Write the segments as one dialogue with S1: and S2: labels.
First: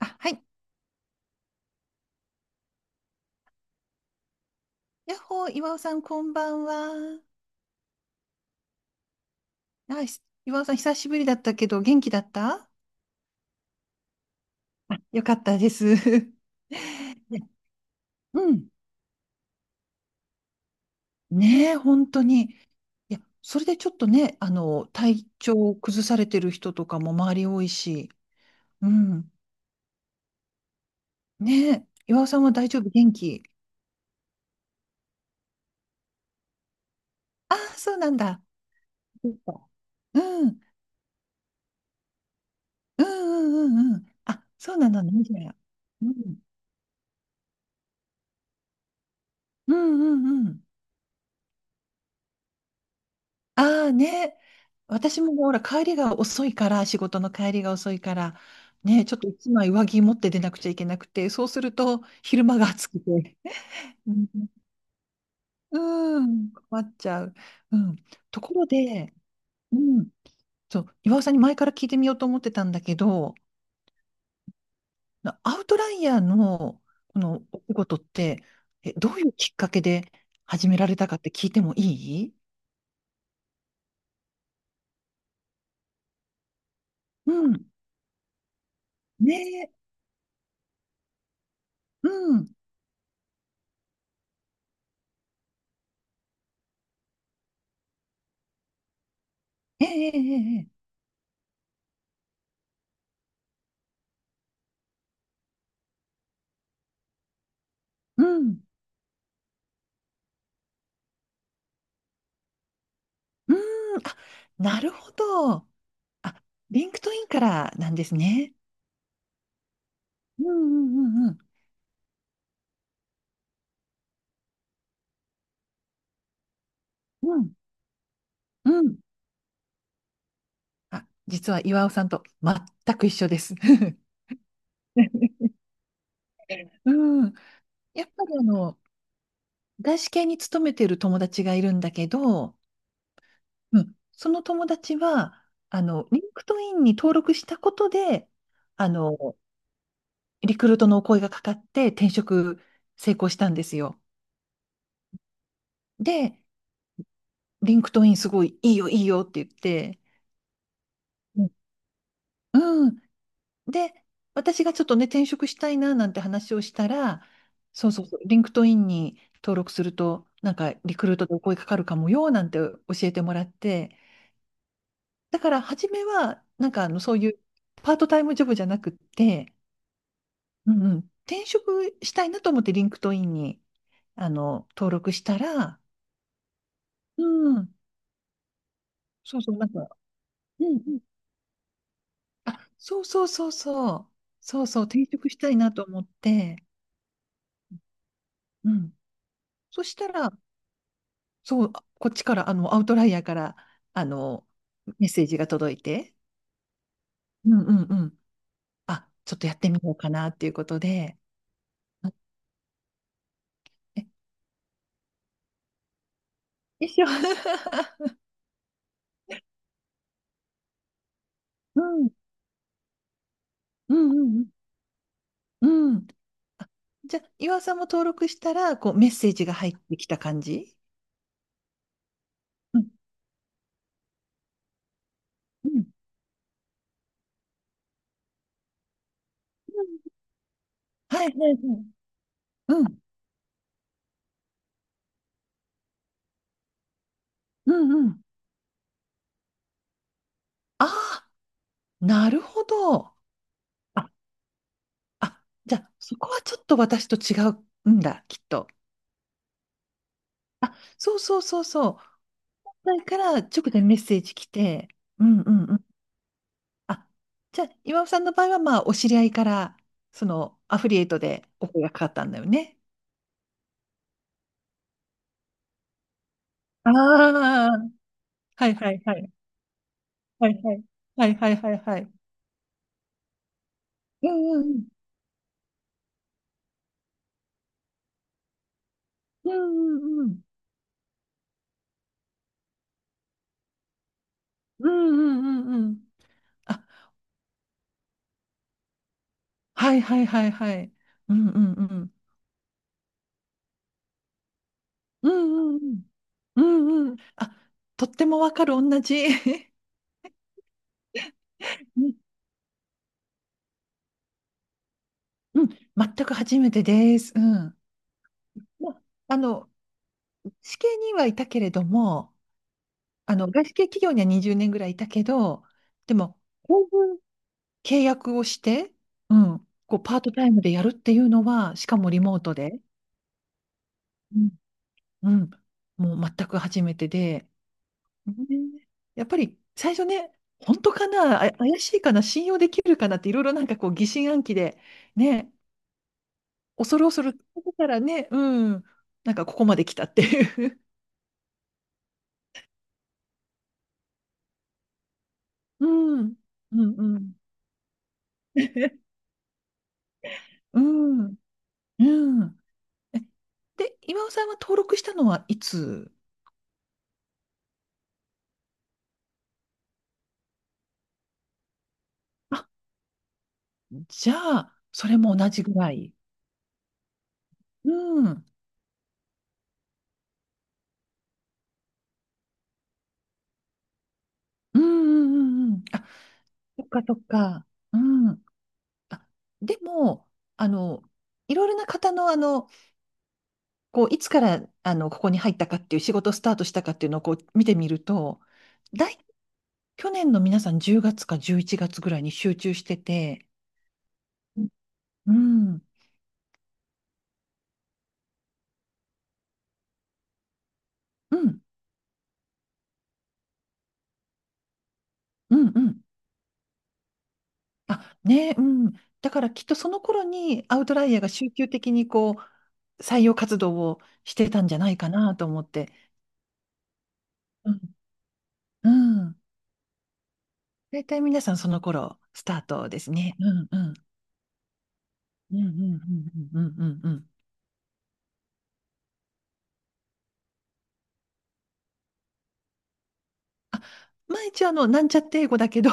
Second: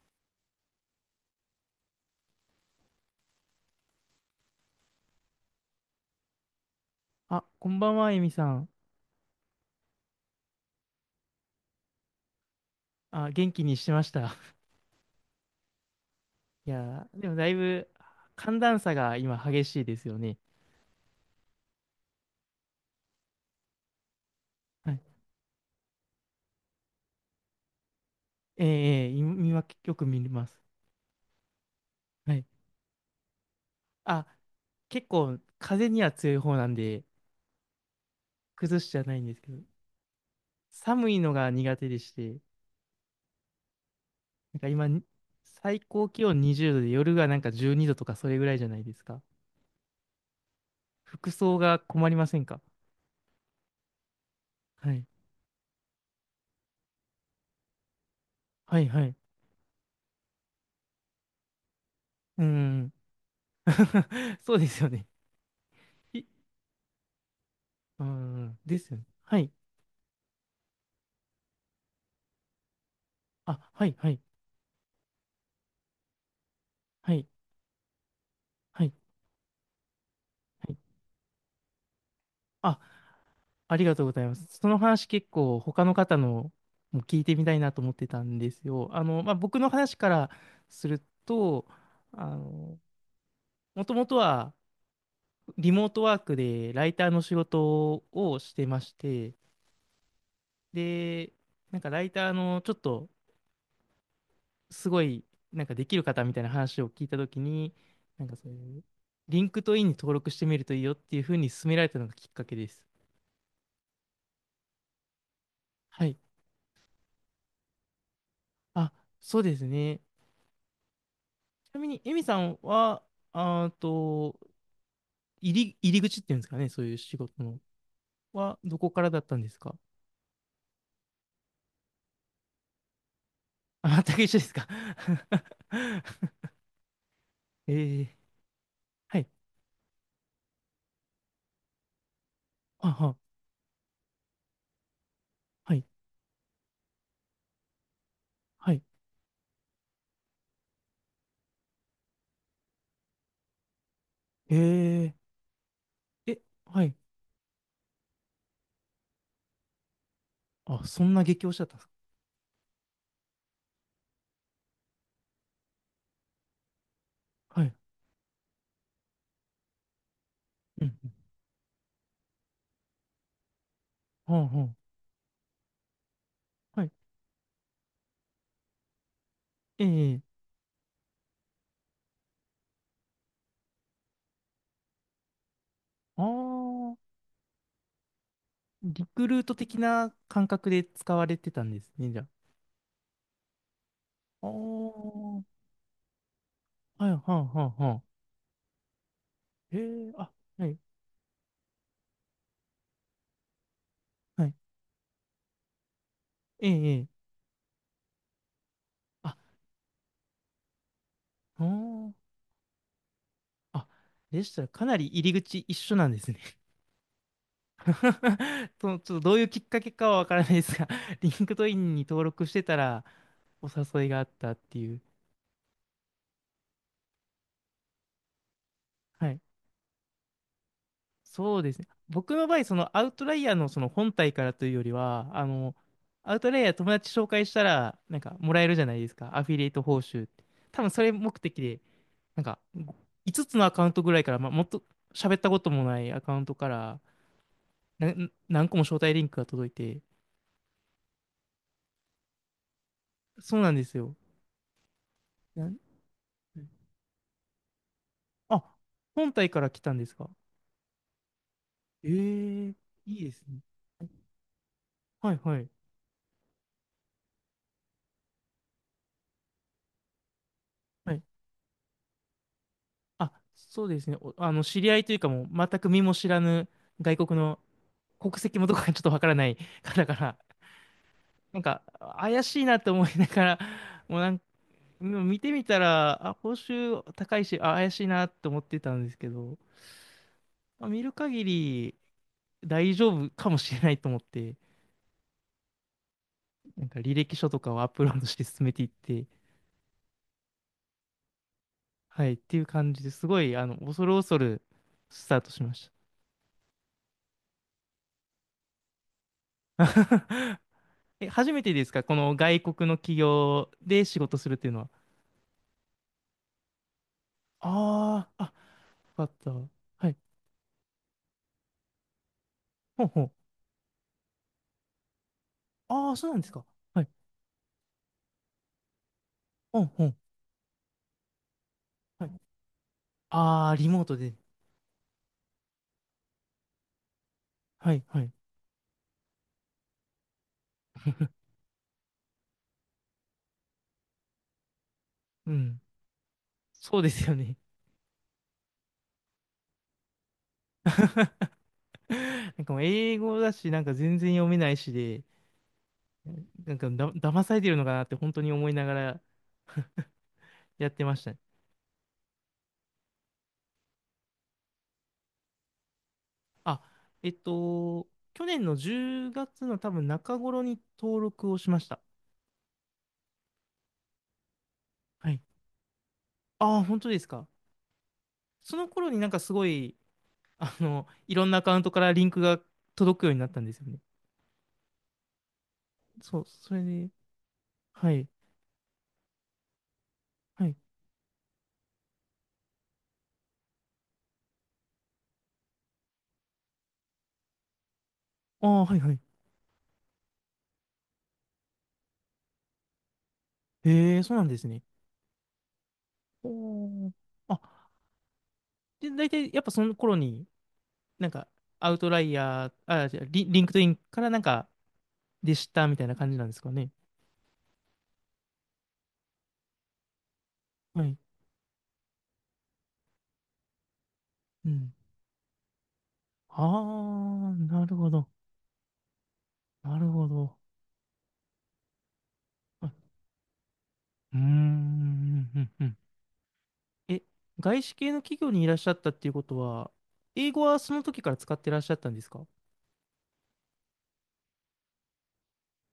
S1: あ、はい。やっほー、岩尾さん、こんばんは。
S2: あ、こんばんは、エミさん。
S1: 岩尾さん、久しぶりだったけど、元気だったあ、
S2: あ、元気にしてました。
S1: よかったです。
S2: いやー、でもだ
S1: ね、
S2: いぶ
S1: う
S2: 寒
S1: ん。
S2: 暖差が今激しいですよね。
S1: ねえ、本当に。いや、それでちょっとね、
S2: はい。
S1: 体調を崩されてる人とかも周り多いし。
S2: え
S1: う
S2: えええ
S1: ん。
S2: 今よく見ます。
S1: ねえ、岩尾
S2: は
S1: さん
S2: い。
S1: は大丈夫、元気。
S2: あ、結構風には強い方なんで、
S1: ああ、そうなんだ。
S2: 崩しじゃないん
S1: そ
S2: で
S1: っ
S2: すけど、
S1: か、うん。
S2: 寒いのが苦手でして、
S1: うんうんうんうん。あ、
S2: なんか
S1: そう
S2: 今
S1: な
S2: に、
S1: のね、じゃあ。
S2: 最
S1: う
S2: 高気
S1: ん。
S2: 温20度で夜がなんか12度とかそれぐらいじゃないですか。
S1: うんうんうん。
S2: 服装が困りませんか？
S1: ああね、
S2: はい。
S1: 私もねほら、帰りが遅いから、仕事の帰りが遅いから、
S2: はいは
S1: ね、ち
S2: い。
S1: ょっと一枚上着持って出なくちゃいけなくて、そうすると
S2: うー
S1: 昼間が暑
S2: ん。
S1: くて、うん
S2: そうですよね。
S1: う
S2: い、
S1: ん、困っちゃう。うん、
S2: うー
S1: とこ
S2: ん。
S1: ろ
S2: ですよね。
S1: で、
S2: はい。
S1: うん、そう、岩尾さんに前から聞いてみようと思ってたんだけど、
S2: あ、はい、はい、
S1: アウトライヤーの
S2: は
S1: こ
S2: い、
S1: のお仕事って、
S2: はい、
S1: え、どういうきっかけで始
S2: は
S1: め
S2: い。
S1: られたかって聞いてもいい。
S2: あ、ありがとうございます。その話結構他の方のも聞い
S1: う
S2: てみたい
S1: ん。
S2: なと思ってたんですよ。まあ、
S1: ね
S2: 僕の
S1: え、
S2: 話からすると、
S1: う
S2: あ
S1: ん。
S2: の、もともとはリモートワークでライターの仕事をしてまして、
S1: ええええええ、
S2: で、なんかライターのちょっとすごい、なんかできる方みたいな話を聞いたときに、
S1: う
S2: なんかそう
S1: ん。
S2: いう、リンクトインに登録してみるといいよっていうふうに勧められたのがきっかけです。
S1: うーん、あ、なるほど。
S2: はい。
S1: あ、リンクトインからなんですね。
S2: あ、そうですね。
S1: うんうんうんうん。
S2: ちなみに、エミさんは、あーと、入り口っていうんですかね、そういう仕
S1: う
S2: 事
S1: ん
S2: の。は、
S1: う
S2: どこ
S1: ん。
S2: からだったんですか？
S1: あ、実は岩尾さんと全く一緒です。
S2: あ、全 く一緒ですか？
S1: うん。
S2: え
S1: や
S2: ー、
S1: っぱり
S2: はい。
S1: 外資系に勤めてる友達がいるんだけど、
S2: あは、
S1: うん、その友達は、
S2: はい、
S1: リンクトインに登録したことで、
S2: はい。
S1: あの、リクルートのお声がかかって転職成功したんですよ。
S2: えー、
S1: で、
S2: え、はい。
S1: リンクトインすごいいいよいいよって言って、
S2: あ、そんな激推しだったんですか？
S1: うん。で、私がちょっとね、転職したいななんて話をしたら、
S2: はい。
S1: そうそうそう、リンクトインに登録すると、なんか
S2: うん、
S1: リク
S2: うん。
S1: ルートでお声かかるかもよなんて教えてもらって、
S2: はあ、は
S1: だから初めは、なん
S2: あ、は
S1: かあ
S2: い。
S1: のそういうパートタイムジョブじゃなくって、
S2: えー、
S1: うんうん、転職したいなと思ってリンクトインに登録したら、
S2: あー、
S1: うん、
S2: リク
S1: そ
S2: ルー
S1: うそ
S2: ト
S1: う、なん
S2: 的
S1: か、
S2: な感
S1: う
S2: 覚
S1: ん
S2: で
S1: うん、
S2: 使われてたんですね、じゃあ。
S1: あ、そうそうそうそう、
S2: あ
S1: そうそう、転職し
S2: ー、
S1: たいなと思って、
S2: はい、はあ、はあ、はあ。
S1: うん。
S2: え
S1: そした
S2: ー、あ、
S1: ら、
S2: はい。
S1: そう、こっちから、アウトライヤーから、あ
S2: は
S1: の、
S2: い。
S1: メッセージが届いて、
S2: ええ、ええ。
S1: うんうんうん。あ、ち
S2: あ、
S1: ょっとやってみようかなっていうことで、
S2: お
S1: あ、
S2: ー。あ、
S1: え、
S2: でしたらかなり入り口一緒なんですね。
S1: 一緒。
S2: と、ちょっとどういうきっかけかはわからないですが、リンクトイ
S1: う
S2: ンに
S1: ん
S2: 登録してたらお
S1: う
S2: 誘い
S1: ん
S2: があ
S1: う
S2: っ
S1: ん
S2: たっていう。
S1: うん。うん。あ、じゃあ、岩尾さんも登録したら、こう、メッ
S2: は
S1: セー
S2: い。
S1: ジが入ってきた感じ。
S2: そうですね。僕の場合、そ
S1: うん
S2: のアウトライヤーのその本体からというよりは、
S1: うんうん、
S2: アウトライヤー友達紹介したら、なんかもらえるじゃないですか。アフィリエイト報酬って。多分それ
S1: はい
S2: 目
S1: はいはい。
S2: 的で、なんか
S1: うん。
S2: 5つつのアカウントぐらいから、まあ、もっと喋ったこともないアカウントから、
S1: うんう
S2: な、
S1: ん。
S2: 何個も招待リンクが届いて、
S1: ああ、なるほど。
S2: そうなんです
S1: あ、
S2: よ。
S1: あ、
S2: な
S1: じ
S2: ん、
S1: ゃあ、そこはちょっと私と違うんだ、きっ
S2: あ、
S1: と。
S2: 本体から来たんですか？
S1: あ、そうそうそうそう。
S2: ええ。い
S1: だか
S2: いで
S1: ら
S2: すね。
S1: 直でメッセージ来て、う
S2: はい
S1: んう
S2: は
S1: ん
S2: い。
S1: うん。あ、じゃあ、岩尾さんの場合は、まあ、お知り合いから、その、アフリエイ
S2: は
S1: ト
S2: い。
S1: でお声がかかったんだよね。
S2: あ、そうですね。お知り合いというかもう、全く身も知らぬ
S1: あ
S2: 外国の
S1: あ、
S2: 国籍も
S1: は
S2: ど
S1: い
S2: こ
S1: は
S2: かちょ
S1: い
S2: っと
S1: は
S2: わか
S1: い。
S2: らない 方から、
S1: はいはい。はいはい
S2: なん
S1: はい
S2: か、
S1: はい。
S2: 怪しいなと思いながら、もう
S1: う
S2: なんか、
S1: んうん
S2: もう見てみたら、あ、報酬高いし、あ、怪しいなと思ってたんですけ
S1: うん。
S2: ど、
S1: うんうんうん。
S2: まあ見る限り大丈夫かもしれないと思って、
S1: うんうんうんうん。あ、
S2: なんか履歴書とかをアップロードして進めていって、
S1: はいはいはいはい。うんうんう ん。
S2: はい、っていう感じですごい、恐る恐るス
S1: う
S2: タートしま
S1: んうん
S2: し
S1: うん。うんうん。あ、とってもわかる、同じ。
S2: た。え、初めてです
S1: う
S2: か？
S1: ん、
S2: この外国の企業で仕事するっていうのは。
S1: うん、全く初めてです。うん。
S2: ああ、あ、
S1: ま、
S2: よかっ
S1: あ
S2: た。
S1: の、
S2: はい。
S1: 試験にはいたけれども、
S2: ほんほん。
S1: 外資系企業には20年ぐらいいたけど、
S2: あ
S1: で
S2: あ、そう
S1: も、
S2: なんですか。
S1: こう
S2: はい。
S1: いう契約をして、うん、
S2: ほん
S1: こう
S2: ほん。
S1: パートタイムでやるっていうのは、しかもリ
S2: はい。
S1: モートで、
S2: ああ、リモートで。
S1: うん、うん、もう全く初めてで、
S2: はい、はい。
S1: ね、やっぱり最初ね、本当かな、あ、怪しいかな、信用できるかなって、いろいろなんかこう疑心暗鬼で、
S2: う
S1: ね、
S2: ん。
S1: 恐
S2: そう
S1: る
S2: で
S1: 恐
S2: すよ
S1: る、
S2: ね。
S1: ここからね、うん、なんかここまで来たっていう。
S2: なんかもう英語だし、なんか全然読めないしで、
S1: うん、
S2: な
S1: う
S2: んか
S1: ん、うん。
S2: 騙されてるのかなって本当に思いながら
S1: う
S2: やってました
S1: ん
S2: ね。
S1: うん。え、で、今尾さんは登録したのはいつ。
S2: あ、えっと、去年の10月の多分中頃に登録をしました。
S1: あ、じゃあ、それ
S2: は
S1: も
S2: い。
S1: 同じぐらい。
S2: ああ、本当ですか。
S1: うん。
S2: その頃になんかすごい、いろんなアカウントからリンクが届くようになったんですよね。
S1: うんうんうんうん。あ、
S2: そう、それ
S1: そっか
S2: で、
S1: そっか。う
S2: はい、
S1: ん。あ、でも、
S2: は
S1: あ
S2: い。
S1: の、いろいろな方の、こう、いつから、ここに入ったかっていう仕事スタートしたかっていうのをこう見てみると、
S2: ああ、はい、は
S1: 大、
S2: い。
S1: 去年の皆さん10月か11月ぐらいに集中してて、
S2: へえ、そうなんで
S1: う
S2: す
S1: ん。
S2: ね。
S1: うん。
S2: おー。あ、で、大体やっぱその頃に、なん
S1: う
S2: か、
S1: ん。
S2: アウトライヤー、あ、じゃあリンクトインからなんか、で
S1: う
S2: したみ
S1: ん。
S2: たいな感じなんですかね。
S1: あ、ね、うん。だからきっとその頃にアウト
S2: は
S1: ライ
S2: い。
S1: ヤーが集中的にこう採用活動をしてたん
S2: う
S1: じゃな
S2: ん。
S1: いかなと思って。
S2: ああ、
S1: うん。
S2: なるほど。
S1: うん。
S2: なるほど。
S1: 大体皆さんその頃スタート
S2: は
S1: ですね。うんうん。
S2: い。うーん、
S1: う
S2: う
S1: んう
S2: ん、
S1: んう
S2: うん。
S1: んうんうんうん。う
S2: え、
S1: ん。
S2: 外資系の企業にいらっしゃったっていうことは、英語はその時から使ってらっしゃったんですか？
S1: あ、毎日なんちゃって英語だけど、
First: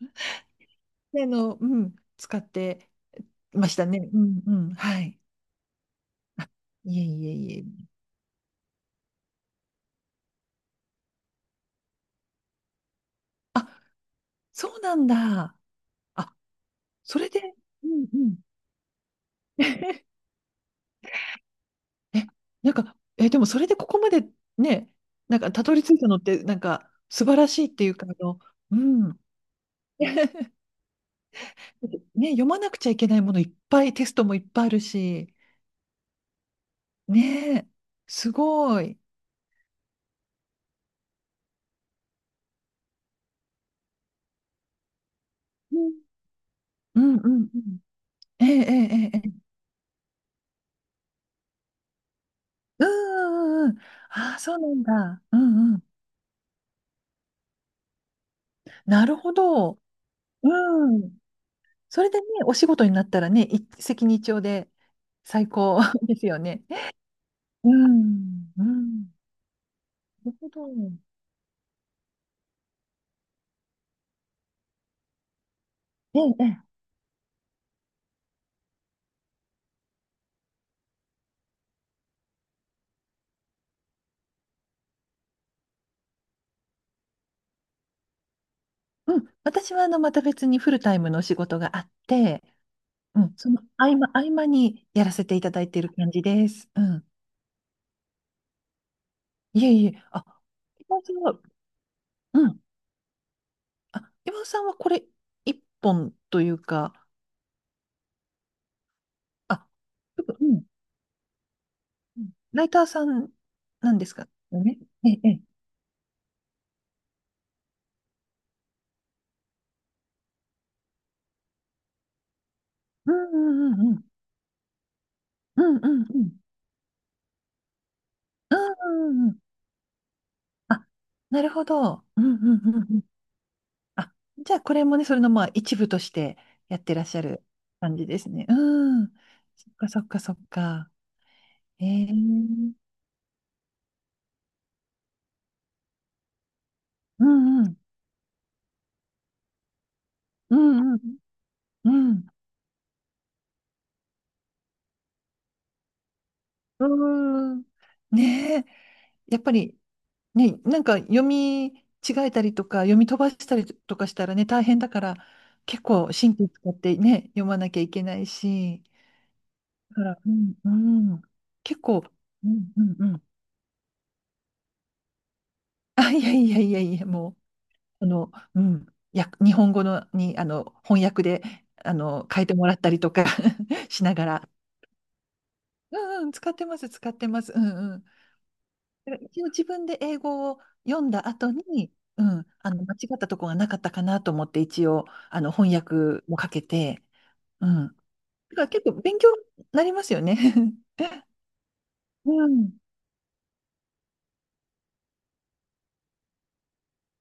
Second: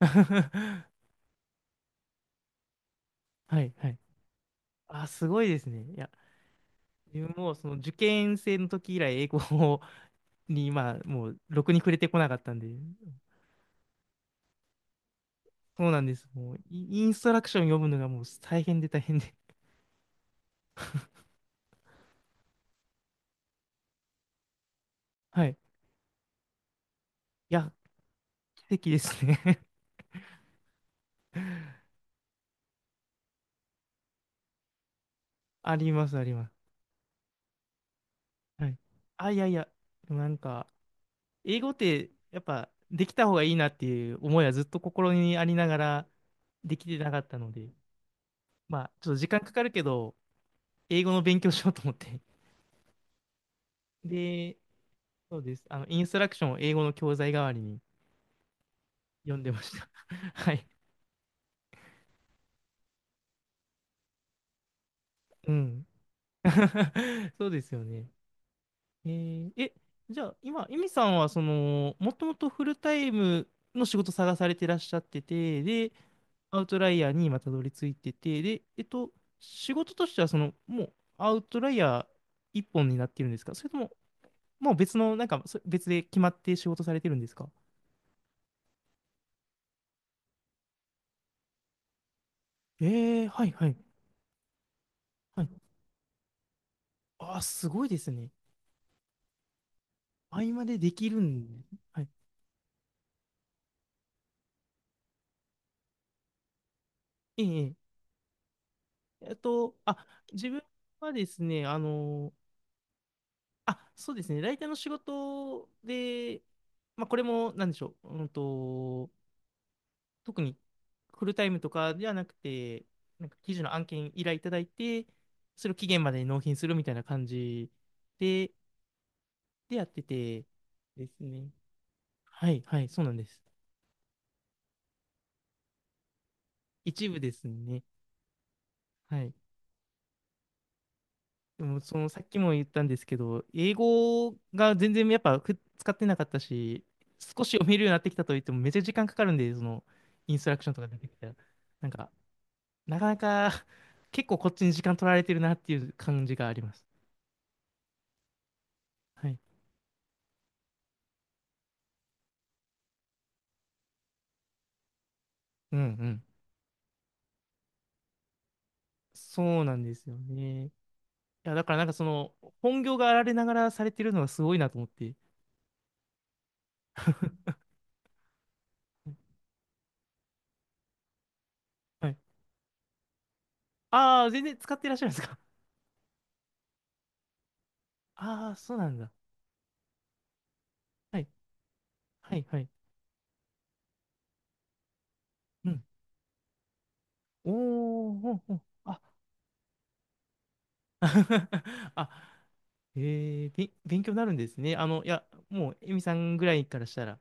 S2: は
S1: うん、使ってま
S2: い、
S1: した
S2: はい。
S1: ね。うんうん。は
S2: あ、
S1: い。
S2: すごいですね。いや、
S1: いえ
S2: 自
S1: いえ
S2: 分も
S1: い
S2: その
S1: え。
S2: 受験生の時以来英語を に今、もう、ろくに触れてこなかったんで、
S1: あ、そうなんだ。
S2: そうなんです。
S1: あ、
S2: もう、イイン
S1: そ
S2: ス
S1: れ
S2: ト
S1: で、
S2: ラクション読
S1: う
S2: むの
S1: ん
S2: が
S1: う
S2: もう
S1: ん。
S2: 大変で大変で。
S1: え、なんか、え、でもそれでここまでね、なん
S2: はい。
S1: か
S2: い
S1: たどり着いたのって、なんか素晴らしいっ
S2: や、
S1: ていうか、あの、
S2: 奇
S1: う
S2: 跡で
S1: ん。
S2: すね。
S1: ね、読まなくちゃいけないものいっぱい、テストもいっぱいあるし、
S2: あります、あります。
S1: ねえ、す
S2: はい。
S1: ごい。
S2: あ、いやいや、でもなんか、英語ってやっぱできた方がいいなっていう思いはずっと心にありな
S1: う
S2: が
S1: ん
S2: らできて
S1: う
S2: な
S1: ん
S2: かっ
S1: う
S2: た
S1: ん
S2: の
S1: う
S2: で、
S1: ん。ええ
S2: まあち
S1: ええ
S2: ょっと
S1: え
S2: 時間
S1: え。
S2: かかるけど、英語の勉強しようと思って。
S1: うんうんうん。ああ、そ
S2: で、
S1: うなんだ。う
S2: そうです。
S1: んうん。
S2: インストラクションを英語の教材代わりに
S1: なるほ
S2: 読んでまし
S1: ど。
S2: た。はい。
S1: うん。それでね、お仕事になったらね、一石二鳥で最
S2: う
S1: 高
S2: ん。
S1: ですよね。
S2: そうで
S1: う
S2: すよね。
S1: ん。うん。
S2: えーえ、じゃ
S1: な
S2: あ
S1: るほど。
S2: 今、エミさんはその、もともとフルタイムの仕事探されてらっしゃってて、で、
S1: ええ、
S2: ア
S1: ええ、
S2: ウトライヤーに今たどり着いてて、で、えっと、仕事としては、その、もうアウトライヤー一本になっているんですか？それとも、もう別の、なんか、そ別で決まって仕事されてるんですか？
S1: うん。私はまた別にフルタイムのお仕事があって、う
S2: ええ。
S1: ん、
S2: はい
S1: その
S2: はい。
S1: 合間、合間にやらせてい
S2: はい。
S1: ただいている感じです。うん。
S2: ああ、すごいですね。
S1: いえいえ、あ、
S2: 合間でで
S1: 今尾
S2: き
S1: さん
S2: る
S1: は、
S2: ん。はい。
S1: うん。あ、今尾さんはこれ、一本というか、
S2: ええええ。えっ
S1: あ、
S2: と、あ、
S1: う
S2: 自
S1: ん。
S2: 分
S1: う
S2: はですね、あ
S1: ん、
S2: の、
S1: ライターさん
S2: あ、
S1: なんで
S2: そ
S1: す
S2: うで
S1: か
S2: すね、ライターの
S1: ね。
S2: 仕
S1: ええ、ええ。
S2: 事で、まあ、これも、なんでしょう、うんと、特にフルタイムとかではなくて、
S1: うん
S2: なんか
S1: う
S2: 記事
S1: ん
S2: の
S1: う
S2: 案
S1: んうん。
S2: 件依頼いただいて、
S1: う
S2: それを
S1: んうん
S2: 期限まで
S1: う
S2: に
S1: ん。
S2: 納品するみたいな感じで、
S1: うんうんうん。
S2: でやってて
S1: あ、
S2: です
S1: な
S2: ね。
S1: るほど。うんう
S2: は
S1: ん
S2: い、
S1: う
S2: はい、
S1: んう
S2: そ
S1: ん。
S2: うなんです。
S1: あ、じゃあこれもね、それのまあ一部としてやってらっ
S2: 一
S1: し
S2: 部
S1: ゃ
S2: で
S1: る
S2: すね。
S1: 感じですね。うん。
S2: はい。
S1: そっかそっかそっか。
S2: でも、
S1: え
S2: その、
S1: え、
S2: さっきも言ったんですけど、英語が全然やっぱ使ってなかったし、
S1: う
S2: 少し
S1: んう
S2: 読め
S1: ん。
S2: るようになってきたといっても、めっちゃ時間かかるんで、その、インストラ
S1: う
S2: クションとか
S1: ん
S2: 出
S1: う
S2: てき
S1: ん。
S2: たら、なん
S1: う
S2: か、
S1: ん。
S2: なかなか、結構こっちに時間取られてるなっていう感じがあります。
S1: うーん。ねえ。
S2: は
S1: や
S2: い。
S1: っぱりね、なんか読み違えたりとか、読み飛ばしたりとかしたらね、大変だから、
S2: うん
S1: 結
S2: う
S1: 構
S2: ん。
S1: 神経使ってね、読まなきゃいけないし。
S2: そうなんで
S1: だか
S2: すよ
S1: ら、うん
S2: ね。い
S1: うん。
S2: や、だから
S1: 結
S2: なんか
S1: 構、
S2: その、
S1: うん
S2: 本
S1: うん
S2: 業
S1: う
S2: があ
S1: ん。
S2: られながらされてるのがすごいなと思って。
S1: あ、いやいやいやいや、もう。あの、うん、や、日本語のに、翻訳で、
S2: はい。
S1: 変えてもらったりとか しな
S2: あ
S1: が
S2: あ、全
S1: ら。
S2: 然使ってらっしゃるんですか。
S1: うんうん、使ってます、使ってます。うんうん。
S2: あ あー、そうなんだ。
S1: だから一応自分で英語を読ん
S2: は
S1: だ
S2: い。
S1: 後に、う
S2: はい、
S1: ん、
S2: はい。
S1: 間違ったとこがなかったかなと思って、一応、
S2: う
S1: 翻
S2: ん。
S1: 訳もかけて、うん。だ
S2: おー、ほんほ
S1: か
S2: ん。
S1: ら結構
S2: あ、
S1: 勉強になりますよね。
S2: あ、
S1: うん。
S2: えー、勉強になるんですね。いや、もう、エミさんぐらいからしたら、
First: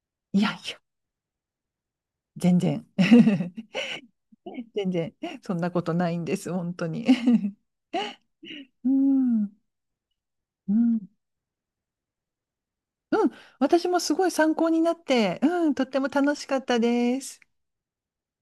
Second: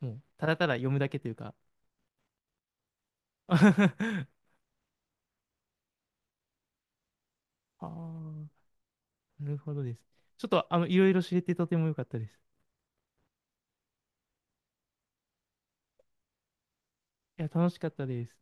S2: もう、
S1: い
S2: た
S1: やい
S2: だただ
S1: や、
S2: 読むだけというか。
S1: 全然。
S2: あ
S1: 全然、そんなことないんです、本当に。
S2: あ、
S1: う
S2: な
S1: ん。
S2: るほどです。ちょっと、
S1: う
S2: いろ
S1: ん
S2: いろ知れてとても良かったです。
S1: うん、私もすごい参考になって、うん、とっても楽しかったです。
S2: いや、楽しかったです。